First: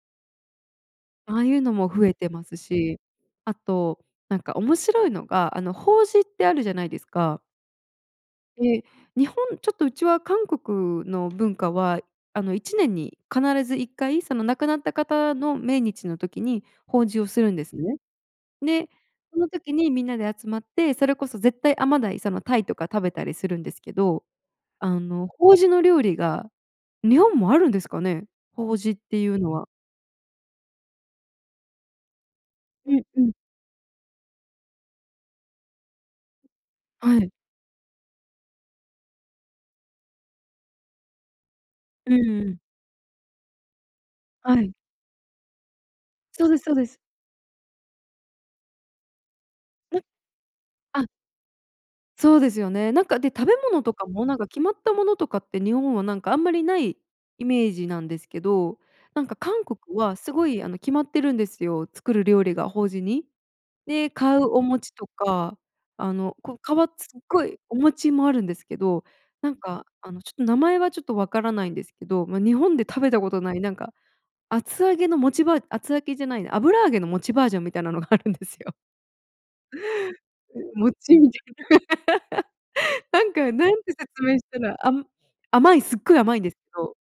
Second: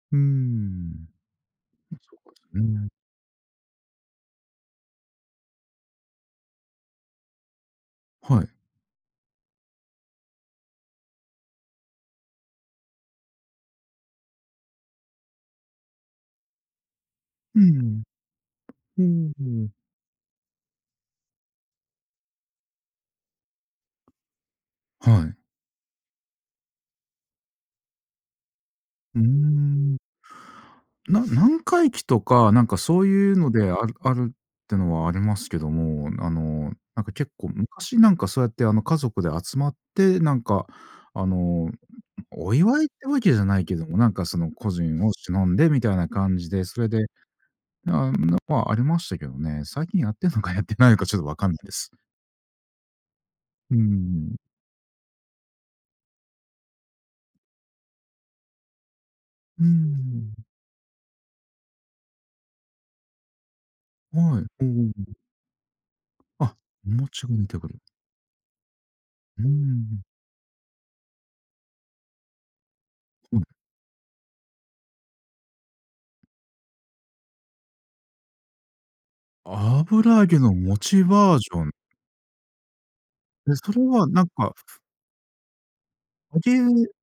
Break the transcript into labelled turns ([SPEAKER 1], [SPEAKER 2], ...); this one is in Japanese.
[SPEAKER 1] うーん。
[SPEAKER 2] ああいうのも
[SPEAKER 1] あ、
[SPEAKER 2] 増え
[SPEAKER 1] そか
[SPEAKER 2] て
[SPEAKER 1] そ
[SPEAKER 2] ます
[SPEAKER 1] うん。
[SPEAKER 2] し、あと、なんか面白いのがあの法事ってあるじゃないですか。
[SPEAKER 1] はい。
[SPEAKER 2] で、日本、ちょっとうちは韓国の文化は、あの1年に必ず一回その亡くなった方の命日の時に法事をするん
[SPEAKER 1] う
[SPEAKER 2] ですね。
[SPEAKER 1] ん。
[SPEAKER 2] で、
[SPEAKER 1] うー
[SPEAKER 2] その
[SPEAKER 1] ん。
[SPEAKER 2] 時にみんなで集まって、それこそ絶対甘鯛、その鯛とか食べたりするんですけど、あ
[SPEAKER 1] は
[SPEAKER 2] の
[SPEAKER 1] い。
[SPEAKER 2] 法事の料理が日本もあるんですかね？法事っ
[SPEAKER 1] うー
[SPEAKER 2] ていうのは。
[SPEAKER 1] ん。な何回忌とかなんか
[SPEAKER 2] う
[SPEAKER 1] そ
[SPEAKER 2] ん
[SPEAKER 1] う
[SPEAKER 2] うん。
[SPEAKER 1] いうのであるあるっていうのはありますけども、あの、なんか
[SPEAKER 2] は
[SPEAKER 1] 結
[SPEAKER 2] い。
[SPEAKER 1] 構昔、なんかそうやってあの家族で集まって、なんか、あの、
[SPEAKER 2] うんう
[SPEAKER 1] お
[SPEAKER 2] ん。
[SPEAKER 1] 祝いってわけじゃないけども、なんかその
[SPEAKER 2] は
[SPEAKER 1] 個
[SPEAKER 2] い。
[SPEAKER 1] 人を偲んでみたいな感
[SPEAKER 2] そう
[SPEAKER 1] じ
[SPEAKER 2] です
[SPEAKER 1] で、
[SPEAKER 2] そう
[SPEAKER 1] そ
[SPEAKER 2] で
[SPEAKER 1] れ
[SPEAKER 2] す。
[SPEAKER 1] でなん [unintelligible] はありましたけどね。最近
[SPEAKER 2] ん、
[SPEAKER 1] やってんのかやってないの
[SPEAKER 2] あ
[SPEAKER 1] かちょっとわかんないです。
[SPEAKER 2] そうですよね。なんか、で、食べ
[SPEAKER 1] うー
[SPEAKER 2] 物とかも
[SPEAKER 1] ん。
[SPEAKER 2] なんか決まったものとかって日本はなんかあんまりないイメージなんですけど、なんか
[SPEAKER 1] う
[SPEAKER 2] 韓
[SPEAKER 1] ー
[SPEAKER 2] 国はす
[SPEAKER 1] ん。
[SPEAKER 2] ごい、あの、決まってるんですよ、作る料理が、法事に。で、買
[SPEAKER 1] は
[SPEAKER 2] うお
[SPEAKER 1] い。うんうん
[SPEAKER 2] 餅
[SPEAKER 1] う
[SPEAKER 2] と
[SPEAKER 1] ん。
[SPEAKER 2] か、あの、こ
[SPEAKER 1] あ、
[SPEAKER 2] うか
[SPEAKER 1] お
[SPEAKER 2] わすっ
[SPEAKER 1] 餅が
[SPEAKER 2] ご
[SPEAKER 1] 似て
[SPEAKER 2] い
[SPEAKER 1] く
[SPEAKER 2] お
[SPEAKER 1] る。
[SPEAKER 2] 餅もあるんですけど、
[SPEAKER 1] う
[SPEAKER 2] なんか
[SPEAKER 1] ん。
[SPEAKER 2] あのちょっと名前はちょっとわからないんですけど、ま、日本で食べたこ
[SPEAKER 1] うん。
[SPEAKER 2] とないなんか厚揚げの餅バー厚揚げじゃないな、油揚げの餅バージョンみたいなのがあるんですよ。
[SPEAKER 1] 油揚げの餅
[SPEAKER 2] 餅み
[SPEAKER 1] バー
[SPEAKER 2] た
[SPEAKER 1] ジョン。
[SPEAKER 2] いな。なんか
[SPEAKER 1] で、そ
[SPEAKER 2] 何
[SPEAKER 1] れ
[SPEAKER 2] て
[SPEAKER 1] は
[SPEAKER 2] 説
[SPEAKER 1] なん
[SPEAKER 2] 明し
[SPEAKER 1] か
[SPEAKER 2] たら、あ甘い、すっごい甘いんですけ
[SPEAKER 1] 餅
[SPEAKER 2] ど